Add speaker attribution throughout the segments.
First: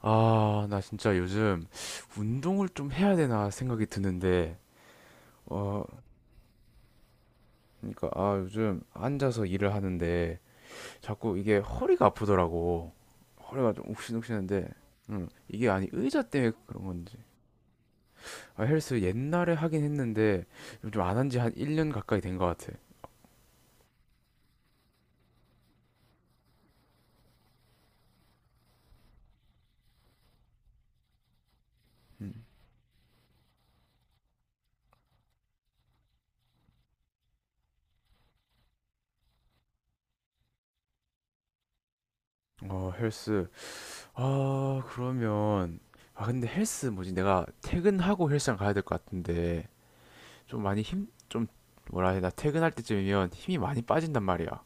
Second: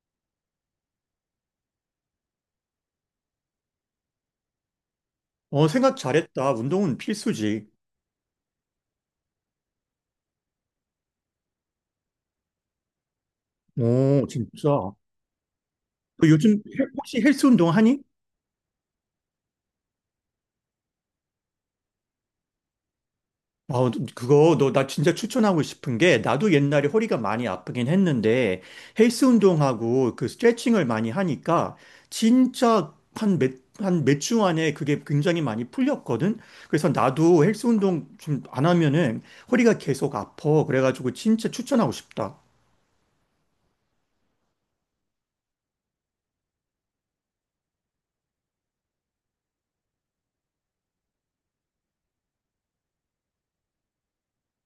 Speaker 1: 아, 나 진짜 요즘 운동을 좀 해야 되나 생각이 드는데,
Speaker 2: 어,
Speaker 1: 어,
Speaker 2: 생각 잘했다. 운동은 필수지.
Speaker 1: 그러니까, 아, 요즘 앉아서 일을 하는데 자꾸 이게 허리가 아프더라고. 허리가 좀
Speaker 2: 오,
Speaker 1: 욱신욱신한데,
Speaker 2: 진짜. 너
Speaker 1: 이게 아니 의자 때문에
Speaker 2: 요즘
Speaker 1: 그런 건지.
Speaker 2: 혹시 헬스 운동 하니?
Speaker 1: 아, 헬스 옛날에 하긴 했는데 좀 안 한지 한 1년 가까이 된 것 같아.
Speaker 2: 아, 그거 너 나 진짜 추천하고 싶은 게 나도 옛날에 허리가 많이 아프긴 했는데 헬스 운동하고 그 스트레칭을 많이 하니까
Speaker 1: 음,
Speaker 2: 진짜 한 몇 주 안에 그게 굉장히 많이 풀렸거든. 그래서 나도 헬스 운동 좀 안 하면은 허리가 계속 아파. 그래가지고 진짜 추천하고 싶다.
Speaker 1: 어, 헬스. 아, 그러면, 아, 근데 헬스 뭐지? 내가 퇴근하고 헬스장 가야 될 것 같은데, 좀 뭐라 해야 되나 퇴근할 때쯤이면 힘이 많이 빠진단 말이야.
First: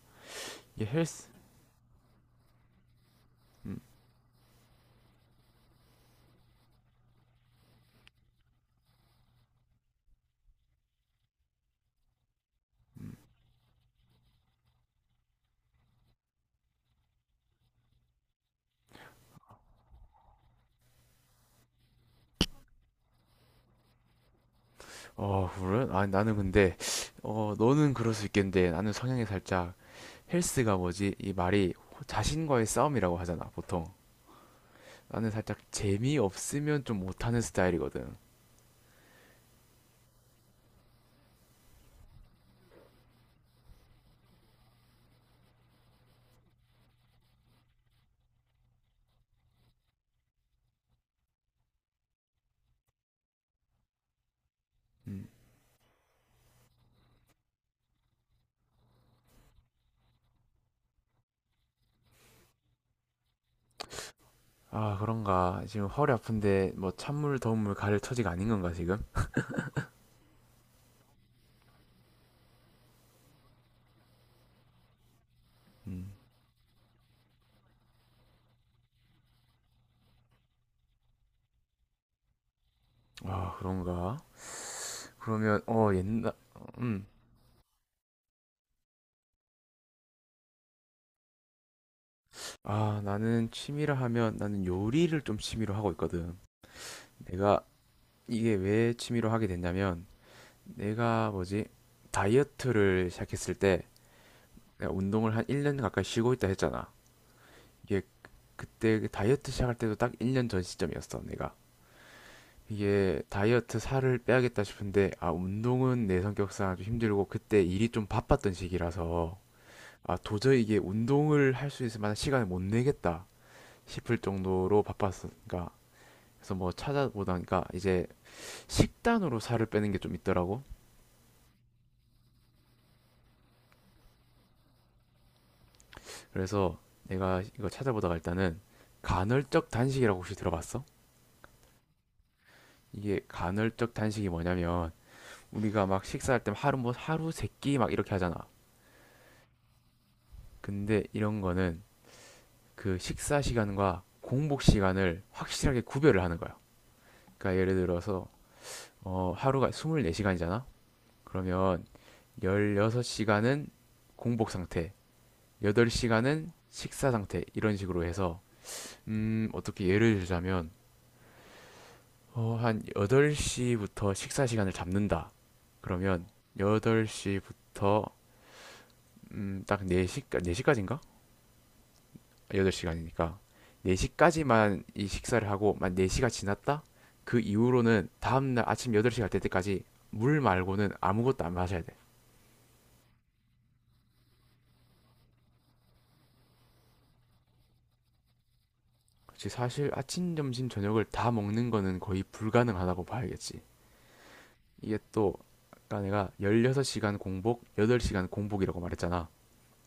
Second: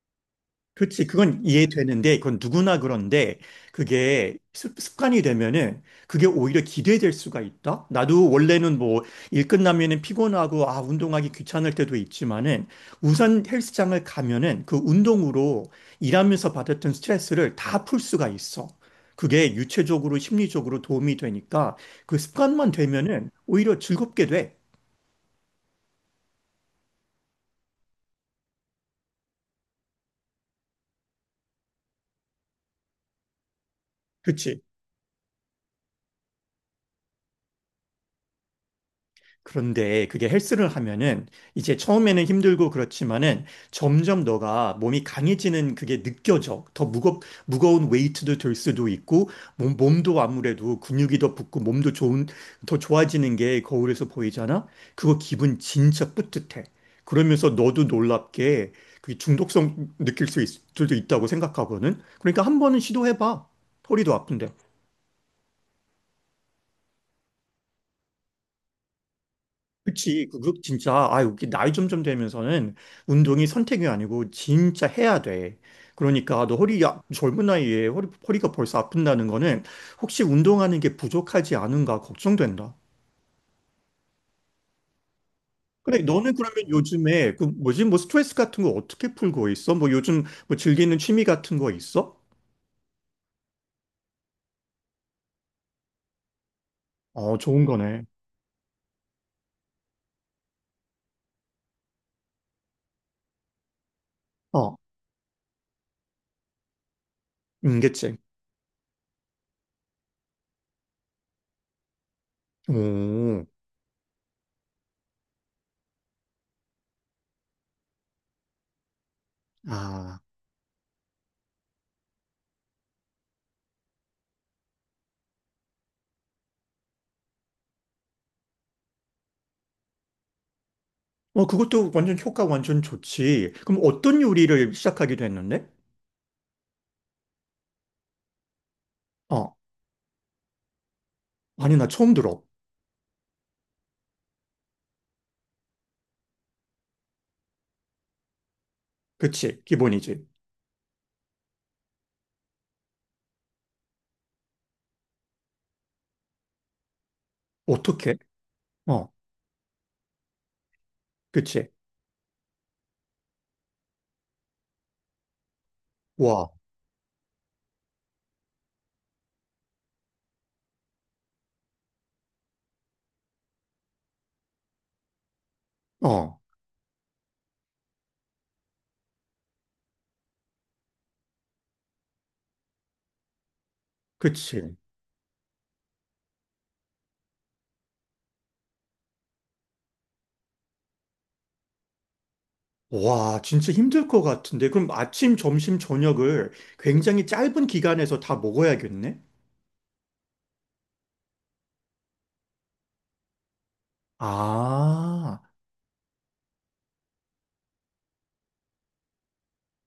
Speaker 1: 이게
Speaker 2: 그렇지.
Speaker 1: 헬스,
Speaker 2: 그건 이해되는데, 그건 누구나 그런데,
Speaker 1: 음,
Speaker 2: 그게 습관이 되면은, 그게 오히려 기대될 수가 있다? 나도 원래는 뭐, 일 끝나면은 피곤하고, 아, 운동하기 귀찮을 때도 있지만은, 우선 헬스장을 가면은, 그 운동으로 일하면서 받았던 스트레스를 다 풀 수가 있어. 그게 유체적으로, 심리적으로 도움이 되니까, 그 습관만 되면은, 오히려 즐겁게 돼.
Speaker 1: 래론 아, 나는 근데 너는 그럴 수 있겠는데 나는 성향이 살짝 헬스가 뭐지? 이 말이 자신과의 싸움이라고 하잖아, 보통.
Speaker 2: 그렇지.
Speaker 1: 나는 살짝 재미없으면 좀 못하는 스타일이거든.
Speaker 2: 그런데 그게 헬스를 하면은 이제 처음에는 힘들고 그렇지만은 점점 너가 몸이 강해지는 그게 느껴져. 무거운 웨이트도 들 수도 있고 몸도 아무래도 근육이 더 붙고 몸도 더 좋아지는 게 거울에서 보이잖아? 그거
Speaker 1: 음.
Speaker 2: 기분 진짜 뿌듯해. 그러면서 너도 놀랍게 그 중독성 수도 있다고 생각하거든. 그러니까 한 번은 시도해봐. 허리도 아픈데.
Speaker 1: 아, 그런가. 지금 허리 아픈데 뭐 찬물, 더운 물 가릴 처지가 아닌 건가, 지금?
Speaker 2: 그치. 진짜, 아, 여기 나이 점점 되면서는 운동이 선택이 아니고 진짜 해야 돼.
Speaker 1: 음.
Speaker 2: 그러니까 너 허리, 야, 젊은 나이에 허리가 벌써 아픈다는 거는 혹시 운동하는 게 부족하지 않은가 걱정된다.
Speaker 1: 아, 그런가. 그러면
Speaker 2: 그래,
Speaker 1: 옛날.
Speaker 2: 너는 그러면
Speaker 1: 음.
Speaker 2: 요즘에 그 뭐지, 뭐 스트레스 같은 거 어떻게 풀고 있어? 뭐 요즘 뭐 즐기는 취미 같은 거 있어?
Speaker 1: 아, 나는 취미라 하면 나는 요리를 좀 취미로 하고 있거든.
Speaker 2: 어,
Speaker 1: 내가
Speaker 2: 좋은 거네.
Speaker 1: 이게 왜 취미로 하게 됐냐면 내가 뭐지? 다이어트를 시작했을 때
Speaker 2: 어,
Speaker 1: 내가 운동을 한 1년 가까이 쉬고 있다 했잖아. 이게
Speaker 2: 임계책.
Speaker 1: 그때 그 다이어트 시작할 때도 딱 1년 전 시점이었어, 내가. 이게
Speaker 2: 오,
Speaker 1: 다이어트 살을 빼야겠다 싶은데 아, 운동은 내 성격상 좀 힘들고 그때 일이 좀 바빴던 시기라서 아,
Speaker 2: 아.
Speaker 1: 도저히 이게 운동을 할 수 있을 만한 시간을 못 내겠다 싶을 정도로 바빴으니까 그래서 뭐 찾아보다니까 이제 식단으로 살을 빼는 게 좀 있더라고.
Speaker 2: 어, 그것도 완전 효과 완전 좋지. 그럼 어떤 요리를 시작하게 됐는데?
Speaker 1: 그래서 내가 이거 찾아보다가 일단은 간헐적 단식이라고 혹시 들어봤어?
Speaker 2: 아니, 나 처음 들어.
Speaker 1: 이게 간헐적 단식이 뭐냐면 우리가 막 식사할 때 하루 뭐 하루 세끼 막 이렇게 하잖아.
Speaker 2: 그치, 기본이지.
Speaker 1: 근데 이런 거는 그 식사 시간과 공복 시간을 확실하게 구별을 하는 거야. 그러니까 예를
Speaker 2: 어떻게?
Speaker 1: 들어서
Speaker 2: 어,
Speaker 1: 하루가 24시간이잖아.
Speaker 2: 그치.
Speaker 1: 그러면 16시간은 공복 상태,
Speaker 2: 와,
Speaker 1: 8시간은 식사 상태 이런 식으로 해서 어떻게 예를 들자면, 한 8시부터 식사 시간을 잡는다. 그러면
Speaker 2: 어,
Speaker 1: 8시부터 딱 시까지인가 8시간이니까.
Speaker 2: 그치.
Speaker 1: 4시까지만 이 식사를 하고, 만 4시가 지났다? 그 이후로는 다음날 아침 8시 갈 때까지 물 말고는 아무것도 안 마셔야 돼.
Speaker 2: 와, 진짜 힘들 것 같은데. 그럼 아침, 점심, 저녁을 굉장히 짧은 기간에서 다 먹어야겠네?
Speaker 1: 그치, 사실 아침, 점심, 저녁을 다 먹는 거는 거의 불가능하다고 봐야겠지. 이게 또,
Speaker 2: 아,
Speaker 1: 아까 내가 16시간 공복, 8시간 공복이라고 말했잖아.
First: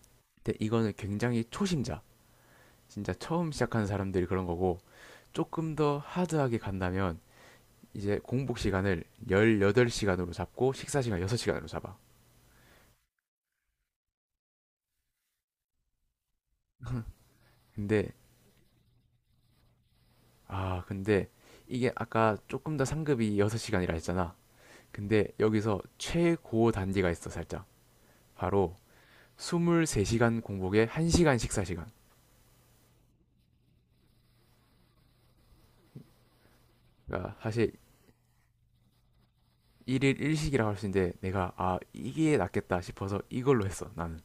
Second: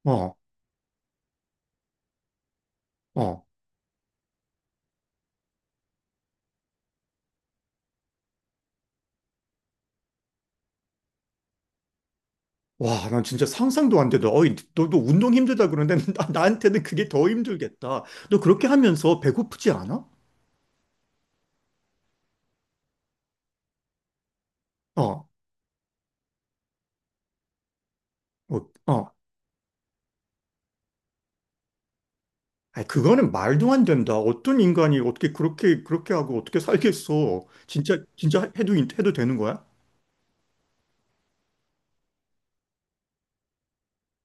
Speaker 2: 어,
Speaker 1: 근데 이거는 굉장히 초심자, 진짜
Speaker 2: 어.
Speaker 1: 처음 시작하는 사람들이 그런 거고 조금 더 하드하게 간다면 이제 공복 시간을 18시간으로 잡고 식사 시간 6시간으로 잡아.
Speaker 2: 와, 난 진짜 상상도 안 되다. 어이, 너도 운동 힘들다 그러는데 나한테는 그게 더 힘들겠다.
Speaker 1: 근데
Speaker 2: 너 그렇게 하면서 배고프지 않아?
Speaker 1: 근데 이게 아까 조금 더 상급이 6시간이라 했잖아. 근데
Speaker 2: 어,
Speaker 1: 여기서 최고 단계가 있어, 살짝.
Speaker 2: 어,
Speaker 1: 바로
Speaker 2: 어.
Speaker 1: 23시간 공복에 1시간 식사 시간.
Speaker 2: 아니, 그거는 말도 안 된다. 어떤 인간이 어떻게 그렇게 하고 어떻게
Speaker 1: 그러니까
Speaker 2: 살겠어.
Speaker 1: 사실
Speaker 2: 진짜 해도, 해도 되는 거야?
Speaker 1: 일일 일식이라고 할 수 있는데 내가 아, 이게 낫겠다 싶어서 이걸로 했어, 나는.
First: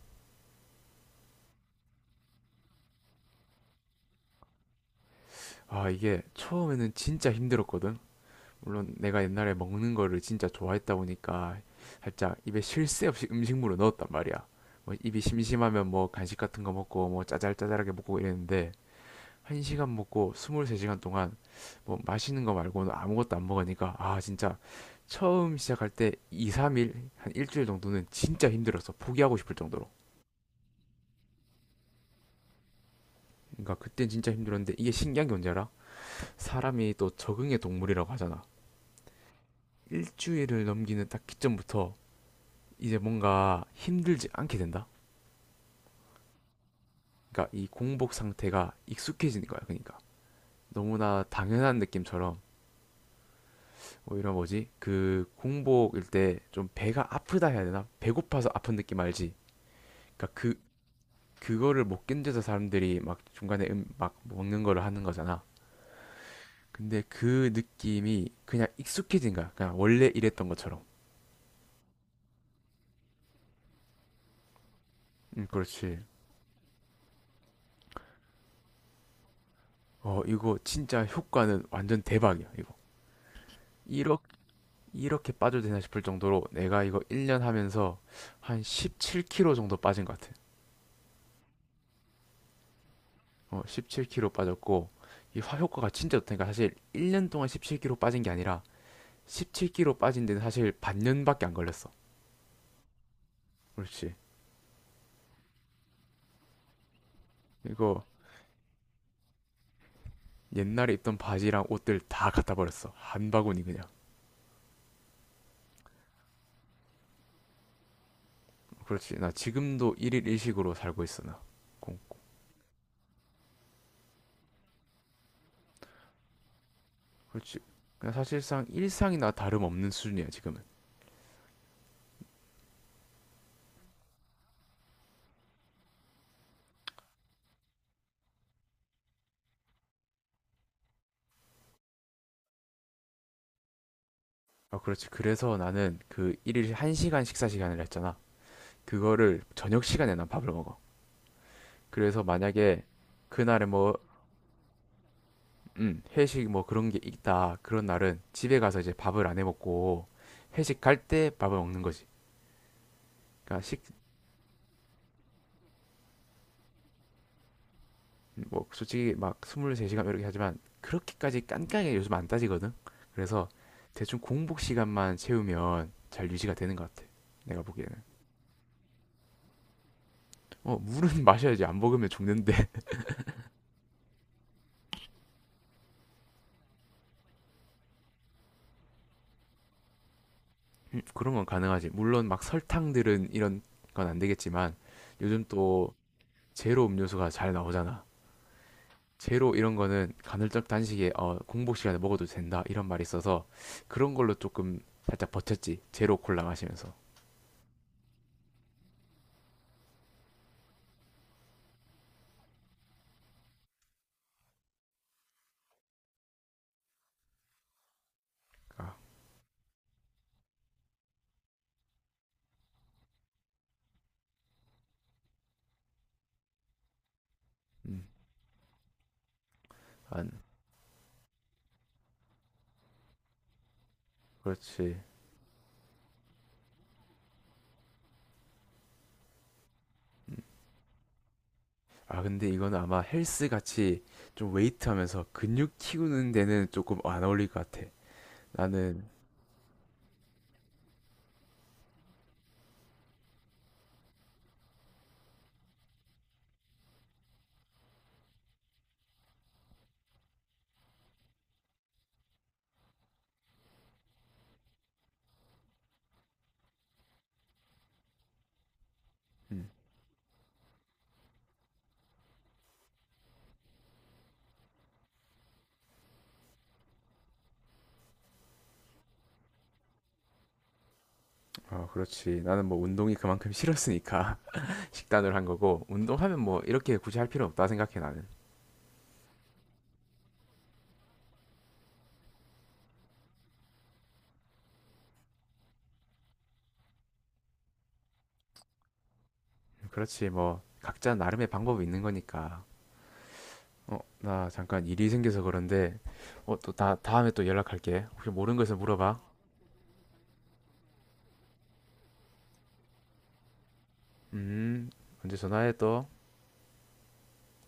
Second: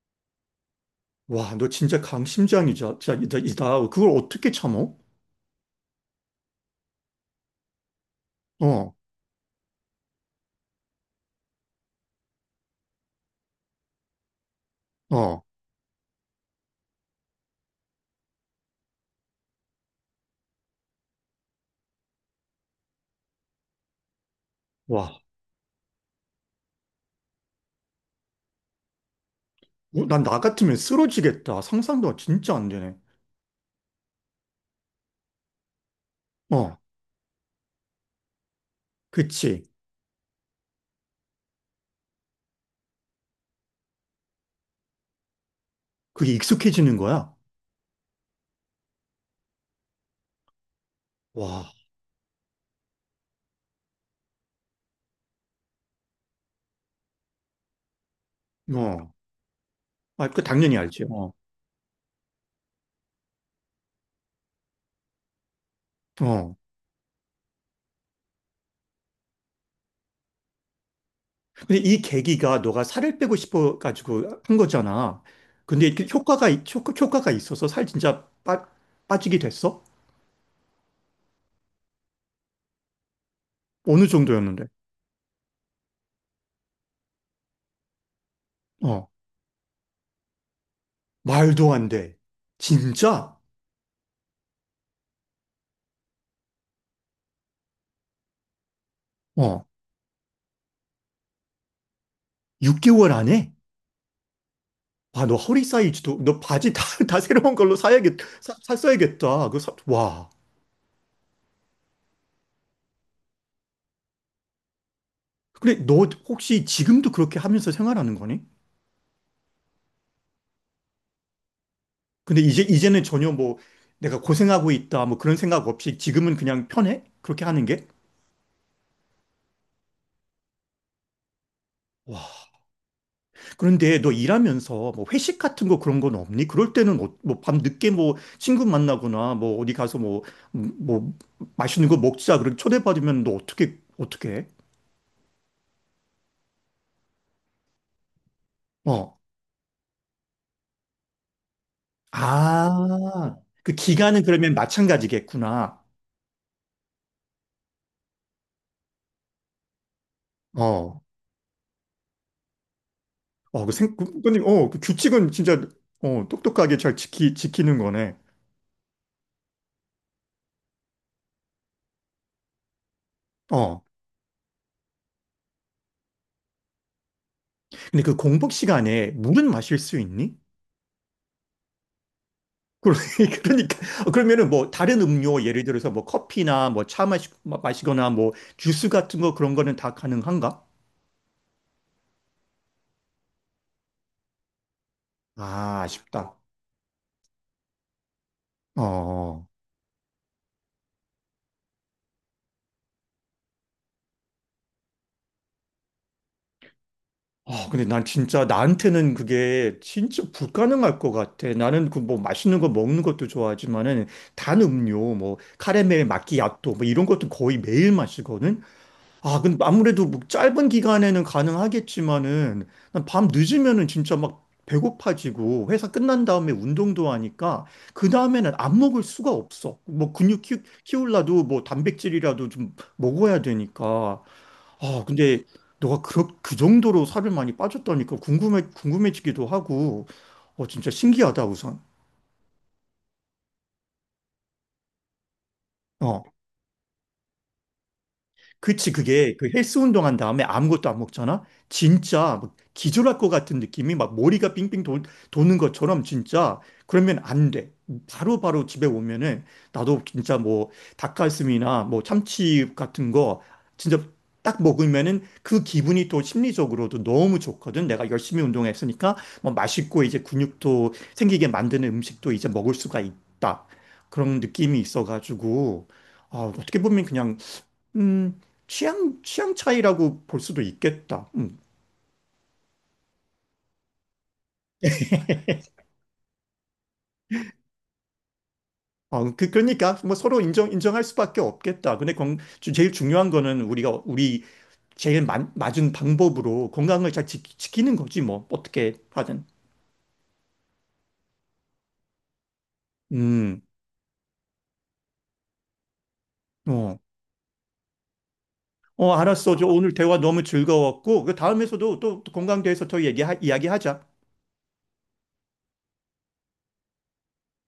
Speaker 2: 와, 너 진짜 이다. 이다. 그걸 어떻게 참어?
Speaker 1: 아, 이게 처음에는 진짜 힘들었거든. 물론
Speaker 2: 어,
Speaker 1: 내가 옛날에 먹는 거를 진짜 좋아했다 보니까 살짝 입에 쉴 새 없이 음식물을 넣었단 말이야. 뭐 입이
Speaker 2: 어,
Speaker 1: 심심하면 뭐 간식 같은 거 먹고 뭐 짜잘짜잘하게 먹고 이랬는데 한 시간 먹고 23시간 동안 뭐 맛있는 거 말고는 아무것도 안 먹으니까 아, 진짜
Speaker 2: 와.
Speaker 1: 처음 시작할 때 2, 3일, 한 일주일 정도는 진짜 힘들었어. 포기하고 싶을 정도로.
Speaker 2: 어, 난나 같으면 쓰러지겠다. 상상도 진짜 안 되네.
Speaker 1: 그러니까 그땐 진짜 힘들었는데 이게 신기한 게 뭔지 알아?
Speaker 2: 어,
Speaker 1: 사람이 또 적응의 동물이라고 하잖아.
Speaker 2: 그치.
Speaker 1: 일주일을 넘기는 딱 기점부터 이제 뭔가 힘들지 않게 된다.
Speaker 2: 그게 익숙해지는 거야?
Speaker 1: 그러니까 이 공복 상태가 익숙해지는 거야. 그러니까 너무나
Speaker 2: 와,
Speaker 1: 당연한 느낌처럼 오히려 뭐지? 그 공복일 때 좀 배가 아프다 해야 되나? 배고파서 아픈 느낌
Speaker 2: 어.
Speaker 1: 알지? 그러니까
Speaker 2: 아, 그
Speaker 1: 그
Speaker 2: 당연히 알지. 어,
Speaker 1: 그거를 못 견뎌서 사람들이 막 중간에 막 먹는 거를 하는 거잖아.
Speaker 2: 어.
Speaker 1: 근데 그 느낌이 그냥 익숙해진 거야. 그냥 원래 이랬던 것처럼.
Speaker 2: 근데 이 계기가 너가 살을 빼고 싶어 가지고 한 거잖아. 근데
Speaker 1: 그렇지.
Speaker 2: 이렇게 효과가 있어서 빠지게 됐어?
Speaker 1: 어, 이거 진짜 효과는 완전 대박이야, 이거.
Speaker 2: 어느
Speaker 1: 이렇게
Speaker 2: 정도였는데?
Speaker 1: 이렇게 빠져도 되나 싶을 정도로 내가 이거 1년 하면서 한
Speaker 2: 어.
Speaker 1: 17kg 정도 빠진 것 같아.
Speaker 2: 말도 안 돼. 진짜?
Speaker 1: 어, 17kg 빠졌고 이 화효과가 진짜 좋다니까 사실 1년 동안 17kg 빠진 게 아니라
Speaker 2: 어.
Speaker 1: 17kg 빠진 데는 사실 반년밖에 안 걸렸어.
Speaker 2: 6개월 안에?
Speaker 1: 그렇지.
Speaker 2: 와, 너 허리 사이즈도 너 바지 다, 다 새로운 걸로
Speaker 1: 이거
Speaker 2: 사야겠 사, 샀어야겠다. 와.
Speaker 1: 옛날에 입던 바지랑 옷들 다 갖다 버렸어. 한 바구니 그냥.
Speaker 2: 근데 너 혹시 지금도 그렇게 하면서 생활하는 거니?
Speaker 1: 그렇지. 나 지금도 일일 일식으로 살고 있어 나. 꽁꽁.
Speaker 2: 근데 이제는 전혀 뭐 내가 고생하고 있다 뭐 그런 생각 없이 지금은 그냥 편해? 그렇게
Speaker 1: 그렇지.
Speaker 2: 하는 게?
Speaker 1: 그냥 사실상 일상이나 다름없는 수준이야 지금은.
Speaker 2: 그런데 너 일하면서 뭐 회식 같은 거 그런 건 없니? 그럴 때는 어, 뭐, 밤 늦게 뭐 친구 만나거나 뭐 어디 가서 뭐, 뭐 맛있는 거 먹자. 그렇게 초대받으면 너 어떻게 해?
Speaker 1: 아, 그렇지. 그래서 나는 그 일일 1시간 식사 시간을 했잖아.
Speaker 2: 어.
Speaker 1: 그거를 저녁 시간에 난 밥을 먹어. 그래서 만약에
Speaker 2: 아,
Speaker 1: 그날에
Speaker 2: 그
Speaker 1: 뭐,
Speaker 2: 기간은 그러면 마찬가지겠구나.
Speaker 1: 회식 뭐 그런 게 있다. 그런 날은 집에 가서 이제 밥을 안 해 먹고 회식
Speaker 2: 어.
Speaker 1: 갈 때 밥을 먹는 거지.
Speaker 2: 어,
Speaker 1: 그러니까
Speaker 2: 어, 그 규칙은 진짜, 어, 똑똑하게 잘 지키는 거네.
Speaker 1: 뭐 솔직히 막 23시간 이렇게 하지만 그렇게까지 깐깐하게 요즘 안 따지거든. 그래서
Speaker 2: 어.
Speaker 1: 대충 공복 시간만 채우면 잘 유지가 되는 것 같아. 내가 보기에는.
Speaker 2: 근데 그 공복 시간에 물은 마실 수 있니?
Speaker 1: 어, 물은 마셔야지. 안 먹으면 죽는데.
Speaker 2: 그러- 그러니까 그러면은 뭐 다른 음료 예를 들어서 뭐 커피나 뭐 차 거나뭐 주스 같은 거 그런 거는 다 가능한가?
Speaker 1: 그런 건 가능하지. 물론 막 설탕들은 이런 건 안 되겠지만 요즘
Speaker 2: 아,
Speaker 1: 또
Speaker 2: 아쉽다.
Speaker 1: 제로 음료수가 잘 나오잖아.
Speaker 2: 어.
Speaker 1: 제로 이런 거는 간헐적 단식에 공복 시간에 먹어도 된다 이런 말이 있어서 그런 걸로 조금 살짝 버텼지. 제로 콜라 마시면서.
Speaker 2: 아, 근데 난 진짜 나한테는 그게 진짜 불가능할 것 같아. 나는 그 뭐 맛있는 거 먹는 것도 좋아하지만은 단 음료 뭐 카라멜 마끼아또 뭐 이런 것도 거의 매일 마시거든.
Speaker 1: 아,
Speaker 2: 아, 근데 아무래도 뭐 짧은 기간에는 가능하겠지만은 난 밤 늦으면은 진짜 막 배고파지고 회사 끝난 다음에 운동도 하니까
Speaker 1: 음,
Speaker 2: 그 다음에는 안 먹을 수가 없어. 뭐
Speaker 1: 안,
Speaker 2: 키울라도 뭐 단백질이라도 좀 먹어야 되니까.
Speaker 1: 그렇지.
Speaker 2: 아, 근데 너가 그 정도로 살을 많이 빠졌다니까 궁금해지기도 하고
Speaker 1: 음.
Speaker 2: 어 진짜 신기하다 우선.
Speaker 1: 아 근데 이건 아마 헬스 같이 좀 웨이트 하면서 근육
Speaker 2: 어.
Speaker 1: 키우는 데는 조금 안 어울릴 것 같아.
Speaker 2: 그치,
Speaker 1: 나는.
Speaker 2: 그게 그 헬스 운동한 다음에 아무것도 안 먹잖아? 진짜 막 기절할 것 같은 느낌이 막 도는 것처럼 진짜 그러면 안 돼. 바로바로 바로 집에 오면은 나도 진짜 뭐 닭가슴이나 뭐 참치 같은 거 진짜 딱 먹으면은 그 기분이 또 심리적으로도 너무 좋거든. 내가 열심히 운동했으니까 뭐
Speaker 1: 음,
Speaker 2: 맛있고 이제 근육도 생기게 만드는 음식도 이제 먹을 수가 있다. 그런 느낌이 있어가지고 아, 어떻게 보면 그냥 음, 취향 차이라고 볼 수도 있겠다. 음.
Speaker 1: 그렇지. 나는 뭐 운동이 그만큼 싫었으니까 식단을 한 거고 운동하면 뭐 이렇게 굳이 할 필요 없다 생각해 나는.
Speaker 2: 어, 그러니까 뭐 서로 인정할 수밖에 없겠다. 근데 제일 중요한 거는 우리가 우리 맞은 방법으로 건강을 잘 키는 거지 뭐 어떻게 하든.
Speaker 1: 그렇지, 뭐 각자 나름의 방법이 있는 거니까.
Speaker 2: 음,
Speaker 1: 나 잠깐 일이 생겨서 그런데, 또
Speaker 2: 어,
Speaker 1: 다음에 또 연락할게. 혹시 모르는 거을
Speaker 2: 어,
Speaker 1: 물어봐.
Speaker 2: 알았어. 저 오늘 대화 너무 즐거웠고 그 다음에서도 또 건강 대해서 더 얘기 이야기하자.
Speaker 1: 음, 언제 전화해 또.